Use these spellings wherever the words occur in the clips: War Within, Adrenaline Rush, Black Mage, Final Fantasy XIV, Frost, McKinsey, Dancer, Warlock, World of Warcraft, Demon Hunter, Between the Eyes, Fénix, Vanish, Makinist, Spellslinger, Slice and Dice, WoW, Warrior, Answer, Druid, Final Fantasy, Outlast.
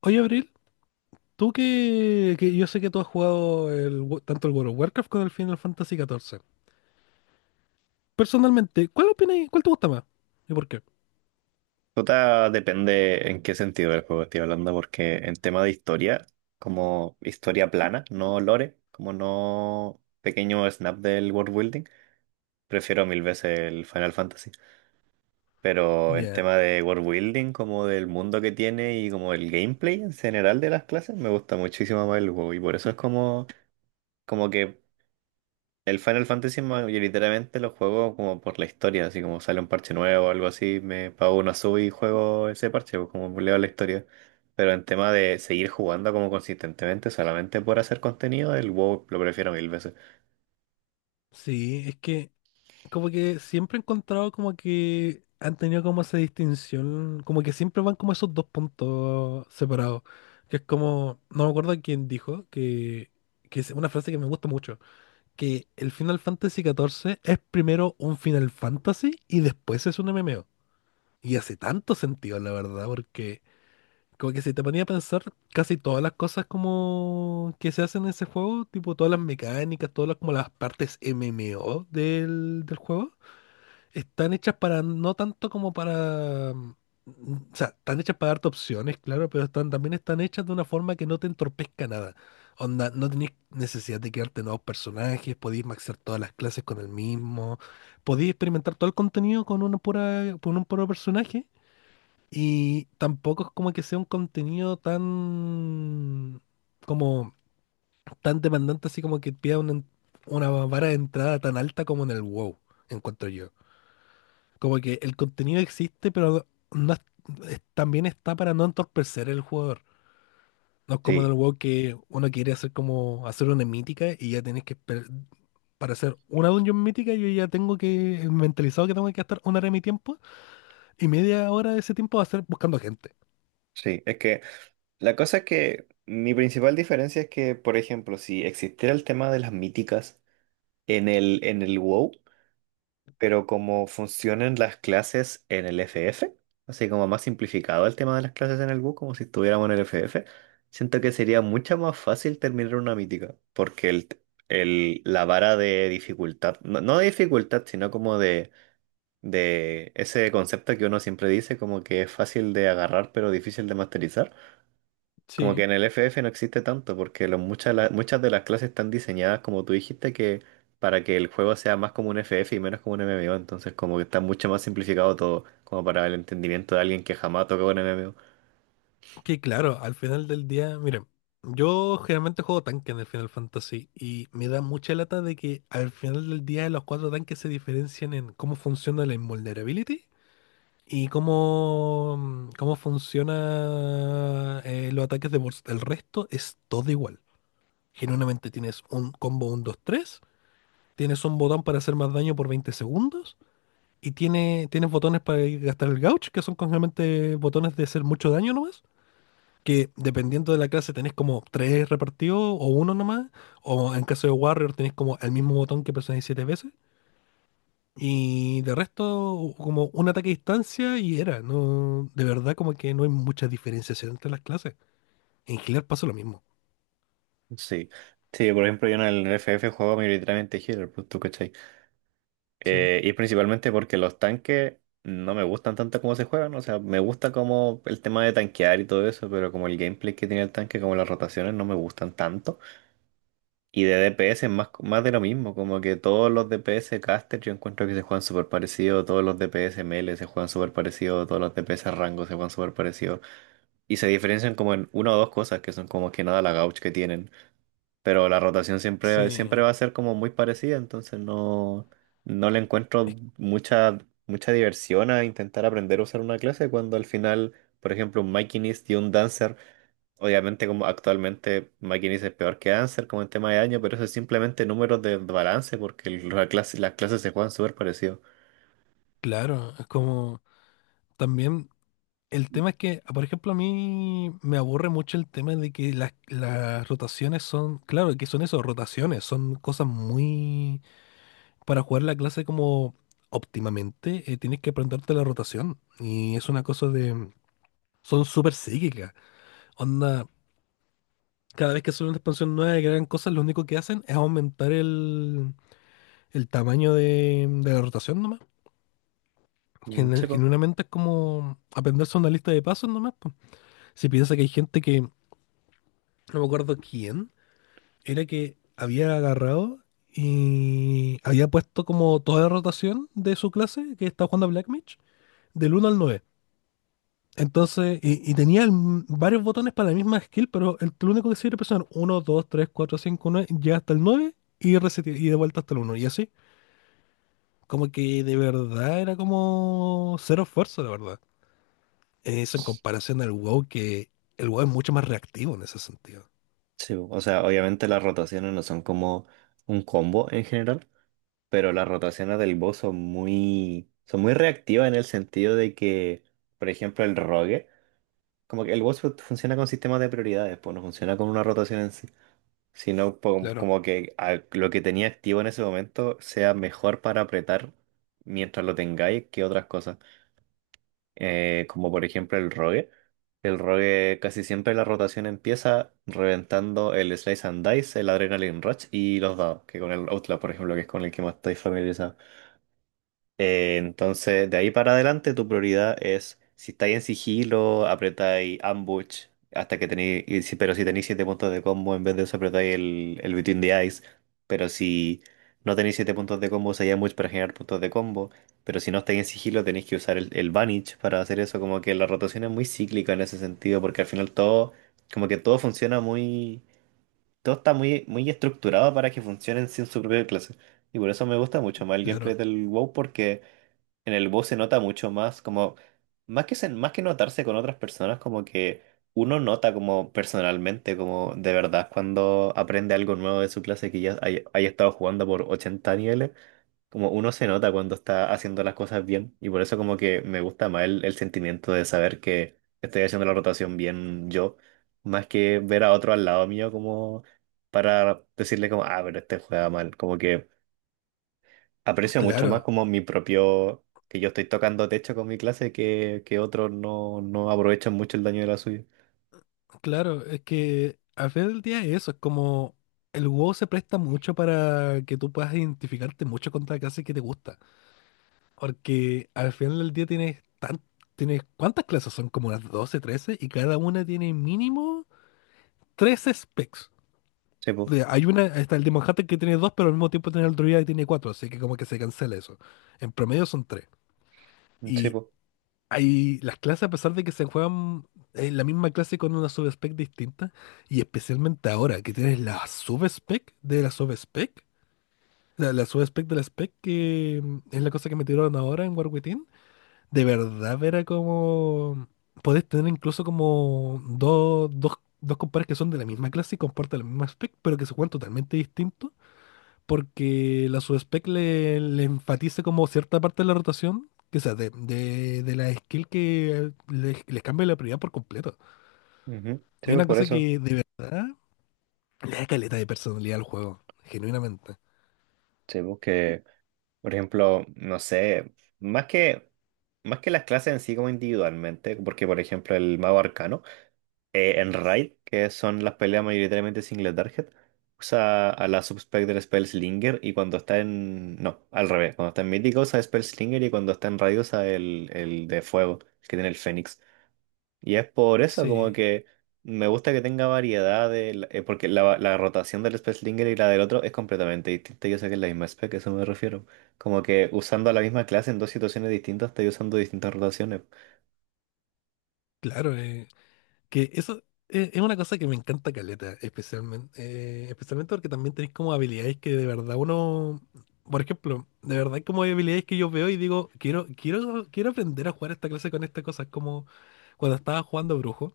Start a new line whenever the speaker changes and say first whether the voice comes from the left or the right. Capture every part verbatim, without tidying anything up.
left: Oye, Abril, tú que, que yo sé que tú has jugado el wo- tanto el World of Warcraft como el Final Fantasy catorce. Personalmente, ¿cuál opinas? ¿Y cuál te gusta más? ¿Y por qué?
right: Tota, depende en qué sentido del juego estoy hablando, porque en tema de historia, como historia plana, no lore, como no pequeño snap del world building, prefiero mil veces el Final Fantasy. Pero en
left: Ya.
right: tema de world building, como del mundo que tiene y como el gameplay en general de las clases, me gusta muchísimo más el juego y por eso es como, como que el Final Fantasy mayoritariamente lo juego como por la historia, así como sale un parche nuevo o algo así, me pago una sub y juego ese parche, pues como leo la historia. Pero en tema de seguir jugando como consistentemente solamente por hacer contenido, el WoW lo prefiero mil veces.
left: Sí, es que como que siempre he encontrado como que han tenido como esa distinción, como que siempre van como esos dos puntos separados, que es como, no me acuerdo quién dijo, que, que es una frase que me gusta mucho, que el Final Fantasy catorce es primero un Final Fantasy y después es un M M O. Y hace tanto sentido, la verdad, porque como que si te ponía a pensar casi todas las cosas como que se hacen en ese juego, tipo todas las mecánicas, todas las, como las partes M M O del, del juego, están hechas para, no tanto como para, mm, o sea, están hechas para darte opciones, claro, pero están, también están hechas de una forma que no te entorpezca nada. Onda, no tenés necesidad de crearte nuevos personajes, podéis maxear todas las clases con el mismo, podéis experimentar todo el contenido con una pura, con un puro personaje. Y tampoco es como que sea un contenido tan como tan demandante, así como que pida una, en- una vara de entrada tan alta como en el WoW, encuentro yo. Como que el contenido existe, pero no es- es- también está para no entorpecer el jugador. No es como en el
right: Sí,
left: WoW que uno quiere hacer como hacer una mítica y ya tienes que esper- para hacer una dungeon mítica, yo ya tengo que mentalizado que tengo que gastar una hora de mi tiempo y media hora de ese tiempo va a ser buscando gente.
right: sí, es que la cosa es que mi principal diferencia es que, por ejemplo, si existiera el tema de las míticas en el, en el WoW, pero como funcionan las clases en el F F, así como más simplificado el tema de las clases en el bus, como si estuviéramos en el F F, siento que sería mucho más fácil terminar una mítica, porque el, el- la vara de dificultad, no, no de dificultad, sino como de, de ese concepto que uno siempre dice, como que es fácil de agarrar pero difícil de masterizar. Como que
left: Sí.
right: en el F F no existe tanto, porque lo- muchas, la- muchas de las clases están diseñadas, como tú dijiste, que para que el juego sea más como un F F y menos como un M M O, entonces como que está mucho más simplificado todo, como para el entendimiento de alguien que jamás tocó un M M O.
left: Que claro, al final del día, miren, yo generalmente juego tanque en el Final Fantasy y me da mucha lata de que al final del día los cuatro tanques se diferencian en cómo funciona la invulnerability y cómo, cómo funciona eh, los ataques de burst. El resto es todo igual. Genuinamente tienes un combo uno, dos tres, tienes un botón para hacer más daño por veinte segundos y tiene, tienes botones para gastar el gauge, que son generalmente botones de hacer mucho daño nomás, que dependiendo de la clase tenés como tres repartidos o uno nomás, o en caso de Warrior tenés como el mismo botón que presionáis siete veces, y de resto como un ataque a distancia y era, no, de verdad como que no hay mucha diferenciación entre las clases. En Healer pasa lo mismo.
right: Sí. Sí, por ejemplo, yo en el F F juego mayoritariamente healer, pues tú cachai.
left: Sí,
right: Eh, y principalmente porque los tanques no me gustan tanto como se juegan, o sea, me gusta como el tema de tanquear y todo eso, pero como el gameplay que tiene el tanque, como las rotaciones no me gustan tanto. Y de D P S es más, más de lo mismo, como que todos los D P S caster yo encuentro que se juegan súper parecido, todos los D P S melee se juegan súper parecido, todos los D P S rango se juegan súper parecido. Y se diferencian como en una o dos cosas, que son como que nada la gauch que tienen. Pero la rotación siempre, siempre
left: sí,
right: va a ser como muy parecida, entonces no, no le encuentro
left: es
right: mucha, mucha diversión a intentar aprender a usar una clase cuando al final, por ejemplo, un Makinist y un Dancer. Obviamente, como actualmente McKinsey es peor que Answer como en tema de año, pero eso es simplemente números de balance porque el- la clase- las clases se juegan súper parecido.
left: claro, es como también... El tema es que, por ejemplo, a mí me aburre mucho el tema de que las, las rotaciones son, claro, que son eso, rotaciones, son cosas muy para jugar la clase como óptimamente, eh, tienes que aprenderte la rotación. Y es una cosa de... Son súper psíquicas. Onda, cada vez que sale una expansión nueva y que hagan cosas, lo único que hacen es aumentar el, el tamaño de, de la rotación nomás.
right: Mm, sí,
left: Genu-
right: po.
left: Genuinamente es como aprenderse una lista de pasos nomás, po. Si piensas que hay gente que, no me acuerdo quién, era que había agarrado y había puesto como toda la rotación de su clase que estaba jugando a Black Mage, del uno al nueve. Entonces, y, y tenía el varios botones para la misma skill, pero el, lo único que sirve presionar uno, dos, tres, cuatro, cinco, nueve, llega hasta el nueve y, reseti- y de vuelta hasta el uno. Y así, como que de verdad era como cero esfuerzo, la verdad. Eso en comparación al WoW, que el WoW es mucho más reactivo en ese sentido.
right: Sí, po. O sea, obviamente las rotaciones no son como un combo en general, pero las rotaciones del boss son muy, son muy reactivas en el sentido de que, por ejemplo, el rogue, como que el boss fu- funciona con sistemas de prioridades, pues no funciona con una rotación en sí. Sino po-
left: Claro.
right: como que a- lo que tenía activo en ese momento sea mejor para apretar mientras lo tengáis que otras cosas. Eh, como por ejemplo el rogue. El rogue casi siempre la rotación empieza reventando el Slice and Dice, el Adrenaline Rush y los dados, que con el Outlast, por ejemplo, que es con el que más estáis familiarizado. Eh, entonces, de ahí para adelante, tu prioridad es si estáis en sigilo, apretáis ambush hasta que tenéis. y si- Pero si tenéis siete puntos de combo, en vez de eso apretáis el, el Between the Eyes. Pero si no tenéis siete puntos de combo, usáis ambush para generar puntos de combo. Pero si no estáis en sigilo, tenéis que usar el, el Vanish para hacer eso. Como que la rotación es muy cíclica en ese sentido, porque al final todo. Como que todo funciona muy. Todo está muy, muy estructurado para que funcionen sin su propia clase. Y por eso me gusta mucho más el gameplay
left: Claro,
right: del WoW, en el bus se nota mucho más, como, más que, se- más que notarse con otras personas, como que uno nota como personalmente, como de verdad, cuando aprende algo nuevo de su clase que ya hay- haya, estado jugando por ochenta niveles, como uno se nota cuando está haciendo las cosas bien, y por eso como que me gusta más el, el sentimiento de saber que estoy haciendo la rotación bien yo, más que ver a otro al lado mío como para decirle como, ah, pero este juega mal, como que aprecio mucho más
left: claro,
right: como mi propio, que yo estoy tocando techo con mi clase que, que otros no, no aprovechan mucho el daño de la suya.
left: claro. Es que al final del día eso, es como el WoW se presta mucho para que tú puedas identificarte mucho contra la clase que te gusta. Porque al final del día tienes tan, tienes ¿cuántas clases son? Como las doce trece y cada una tiene mínimo tres specs.
right: Sí,
left: O
right: pues,
left: sea, hay una, está el Demon Hunter que tiene dos, pero al mismo tiempo tiene el Druida que tiene cuatro, así que como que se cancela eso. En promedio son tres.
right: sí,
left: Y
right: pues,
left: hay las clases, a pesar de que se juegan en la misma clase con una subspec distinta, y especialmente ahora que tienes la subspec de la subspec, la, la subspec de la spec, que mm, es la cosa que me tiraron ahora en War Within. De verdad, era como... Podés tener incluso como dos, dos, dos compadres que son de la misma clase y comparten la misma spec, pero que se juegan totalmente distintos, porque la subspec le, le enfatiza como cierta parte de la rotación, que sea, de, de, de la skill que les, les cambia la prioridad por completo.
right: ujú, sí,
left: Y
right: pues,
left: una
right: por
left: cosa
right: eso.
left: que de verdad le da caleta de personalidad al juego, genuinamente.
right: Sí, pues que, por ejemplo, no sé, más que, más que las clases en sí como individualmente, porque por ejemplo el mago arcano. Eh, en Raid, que son las peleas mayoritariamente single target, usa a la subspec del Spellslinger y cuando está en... No, al revés. Cuando está en mítico usa Spellslinger y cuando está en Raid usa el, el de fuego, el que tiene el Fénix. Y es por eso como
left: Sí,
right: que me gusta que tenga variedad de... la- eh, porque la, la rotación del Spellslinger y la del otro es completamente distinta. Yo sé que es la misma spec, a eso me refiero. Como que usando a la misma clase en dos situaciones distintas, estoy usando distintas rotaciones.
left: claro, eh, Que eso es, es una cosa que me encanta caleta, especialmente, eh, especialmente porque también tenéis como habilidades que de verdad uno, por ejemplo, de verdad hay como habilidades que yo veo y digo, quiero, quiero, quiero aprender a jugar esta clase con estas cosas, como cuando estaba jugando brujo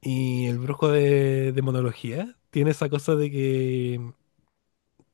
left: y el brujo de, de monología tiene esa cosa de que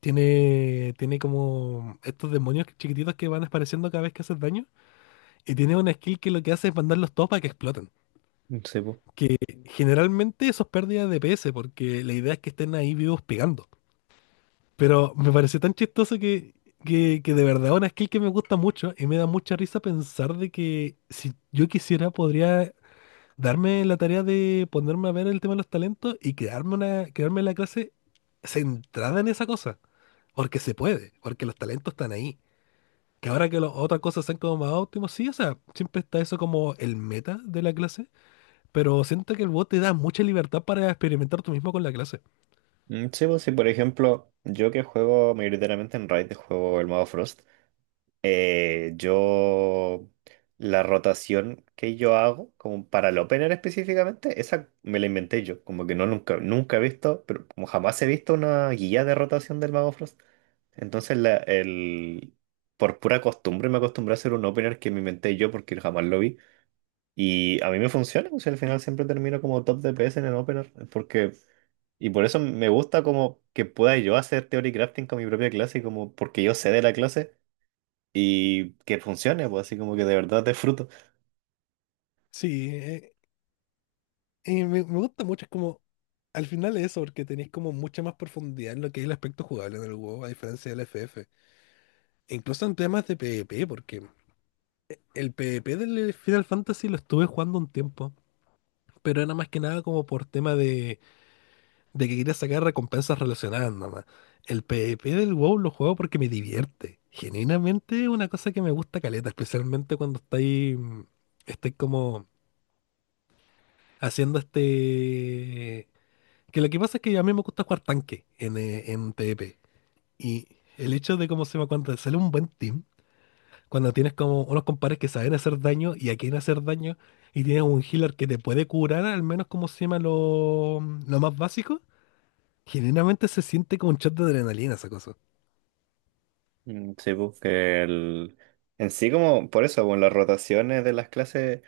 left: tiene, tiene como estos demonios chiquititos que van apareciendo cada vez que haces daño y tiene una skill que lo que hace es mandarlos todos para que exploten.
right: Sí, po.
left: Que generalmente eso es pérdida de P S, porque la idea es que estén ahí vivos pegando. Pero me pareció tan chistoso que, que, que de verdad una skill que me gusta mucho y me da mucha risa pensar de que si yo quisiera podría darme la tarea de ponerme a ver el tema de los talentos y crearme una, crearme la clase centrada en esa cosa. Porque se puede, porque los talentos están ahí. Que ahora que las otras cosas sean como más óptimos, sí, o sea, siempre está eso como el meta de la clase, pero siento que el bot te da mucha libertad para experimentar tú mismo con la clase.
right: Mm, sí, pues sí, por ejemplo, yo que juego mayoritariamente en Raid, juego el modo Frost, eh, yo la rotación que yo hago, como para el opener específicamente, esa me la inventé yo, como que no nunca, nunca he visto, pero como jamás he visto una guía de rotación del mago Frost. Entonces, la, el, por pura costumbre me acostumbré a hacer un opener que me inventé yo porque jamás lo vi. Y a mí me funciona, o sea, al final siempre termino como top D P S en el opener, porque... Y por eso me gusta como que pueda yo hacer theory crafting con mi propia clase, como porque yo sé de la clase y que funcione, pues así como que de verdad disfruto.
left: Sí, eh, y me, me gusta mucho, es como, al final es eso, porque tenéis como mucha más profundidad en lo que es el aspecto jugable en el WoW, a diferencia del F F. E incluso en temas de P v P, porque el P v P del Final Fantasy lo estuve jugando un tiempo, pero era más que nada como por tema de, de que quería sacar recompensas relacionadas nada más. El PvP del WoW lo juego porque me divierte. Genuinamente es una cosa que me gusta caleta, especialmente cuando estáis, mm, estáis como haciendo este... Que lo que pasa es que a mí me gusta jugar tanque en, eh, en P v P. Y el hecho de cómo se llama cuando te sale un buen team, cuando tienes como unos compares que saben hacer daño y a quién hacer daño, y tienes un healer que te puede curar, al menos como se llama lo, lo más básico, generalmente se siente como un shot de adrenalina esa cosa.
right: Mm, sí, pues que el... En sí como, por eso, con las rotaciones de las clases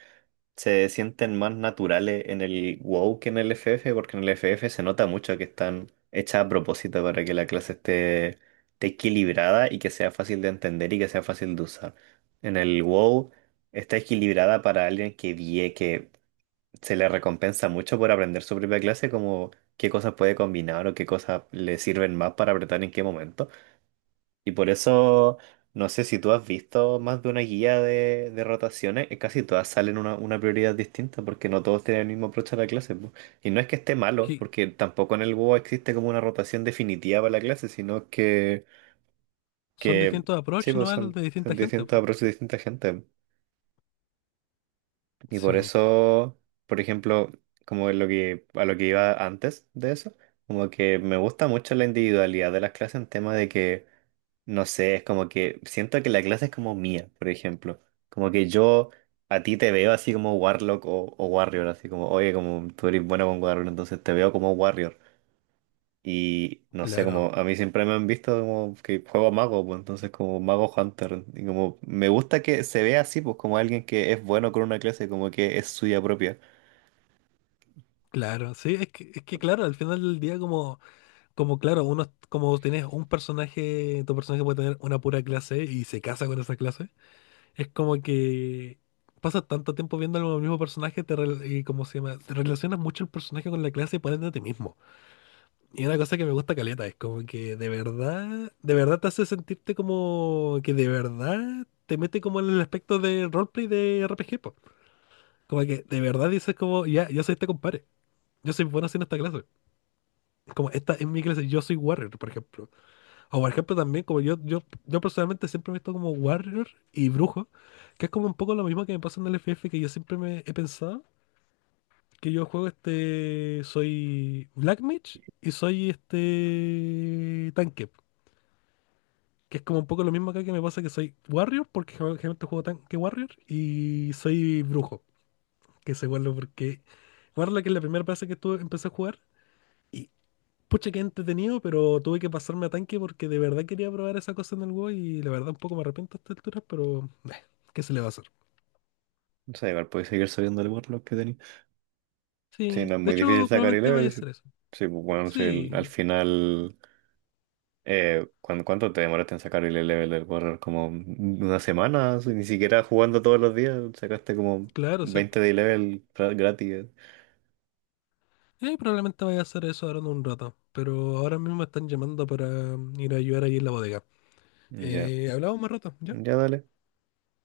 right: se sienten más naturales en el WoW que en el F F, porque en el F F se nota mucho que están hechas a propósito para que la clase esté, esté equilibrada y que sea fácil de entender y que sea fácil de usar. En el WoW está equilibrada para alguien que vie, que se le recompensa mucho por aprender su propia clase, como qué cosas puede combinar o qué cosas le sirven más para apretar en qué momento. Y por eso, no sé si tú has visto más de una guía de, de rotaciones, eh, casi todas salen una, una prioridad distinta porque no todos tienen el mismo approach a la clase. Po. Y no es que esté malo,
left: Que
right: porque tampoco en el WoW existe como una rotación definitiva para la clase, sino que,
left: son
right: que
left: distintos approach
right: sí, pues
left: nomás
right: son,
left: de distinta
right: son
left: gente,
right: distintos
left: pues.
right: approaches de distinta gente. Y por
left: Sí,
right: eso, por ejemplo, como lo que, a lo que iba antes de eso, como que me gusta mucho la individualidad de las clases en tema de que, no sé, es como que siento que la clase es como mía, por ejemplo. Como que yo a ti te veo así como Warlock o, o Warrior, así como, oye, como tú eres bueno con Warrior, entonces te veo como Warrior. Y no sé, como
left: claro,
right: a mí siempre me han visto como que juego mago, pues entonces como mago hunter. Y como me gusta que se vea así, pues como alguien que es bueno con una clase, como que es suya propia.
left: claro. Sí, es que, es que claro, al final del día como... Como claro, uno, como tienes un personaje, tu personaje puede tener una pura clase y se casa con esa clase. Es como que pasas tanto tiempo viendo al mismo personaje te rel- y como se llama, te relacionas mucho el personaje con la clase y pones de ti mismo. Y una cosa que me gusta caleta es como que de verdad, de verdad te hace sentirte como que de verdad te mete como en el aspecto de roleplay de R P G, po. Como que de verdad dices como, ya, yo soy este compadre. Yo soy bueno haciendo esta clase. Como esta es mi clase, yo soy Warrior, por ejemplo. O por ejemplo también, como yo, yo, yo personalmente siempre me he visto como Warrior y Brujo, que es como un poco lo mismo que me pasa en el F F, que yo siempre me he pensado que yo juego este, soy Black Mage y soy este tanque, que es como un poco lo mismo acá que me pasa que soy Warrior, porque gen- generalmente juego tanque Warrior, y soy Brujo, que se vuelve porque Warlock es la primera clase que tú empecé a jugar. Y pucha, qué entretenido, pero tuve que pasarme a tanque porque de verdad quería probar esa cosa en el WoW y la verdad un poco me arrepiento a esta altura, pero eh, ¿qué se le va a hacer?
right: No sé, igual podéis seguir subiendo el warlock que tenía. Sí,
left: Sí,
right: no es
left: de
right: muy
left: hecho
right: difícil sacar el
left: probablemente vaya a
right: level. Sí,
left: hacer eso.
right: sí, pues bueno, sí, el- al
left: Sí,
right: final. Eh, ¿cuán- ¿cuánto te demoraste en sacar el level del warlock? Como una semana, así, ni siquiera jugando todos los días, sacaste como
left: claro, sí.
right: veinte de level gra- gratis. eh.
left: Eh, probablemente vaya a hacer eso ahora en un rato, pero ahora mismo me están llamando para mm, ir a ayudar ahí en la bodega.
right: Ya,
left: Eh, hablamos más rato, ¿ya?
right: ya dale.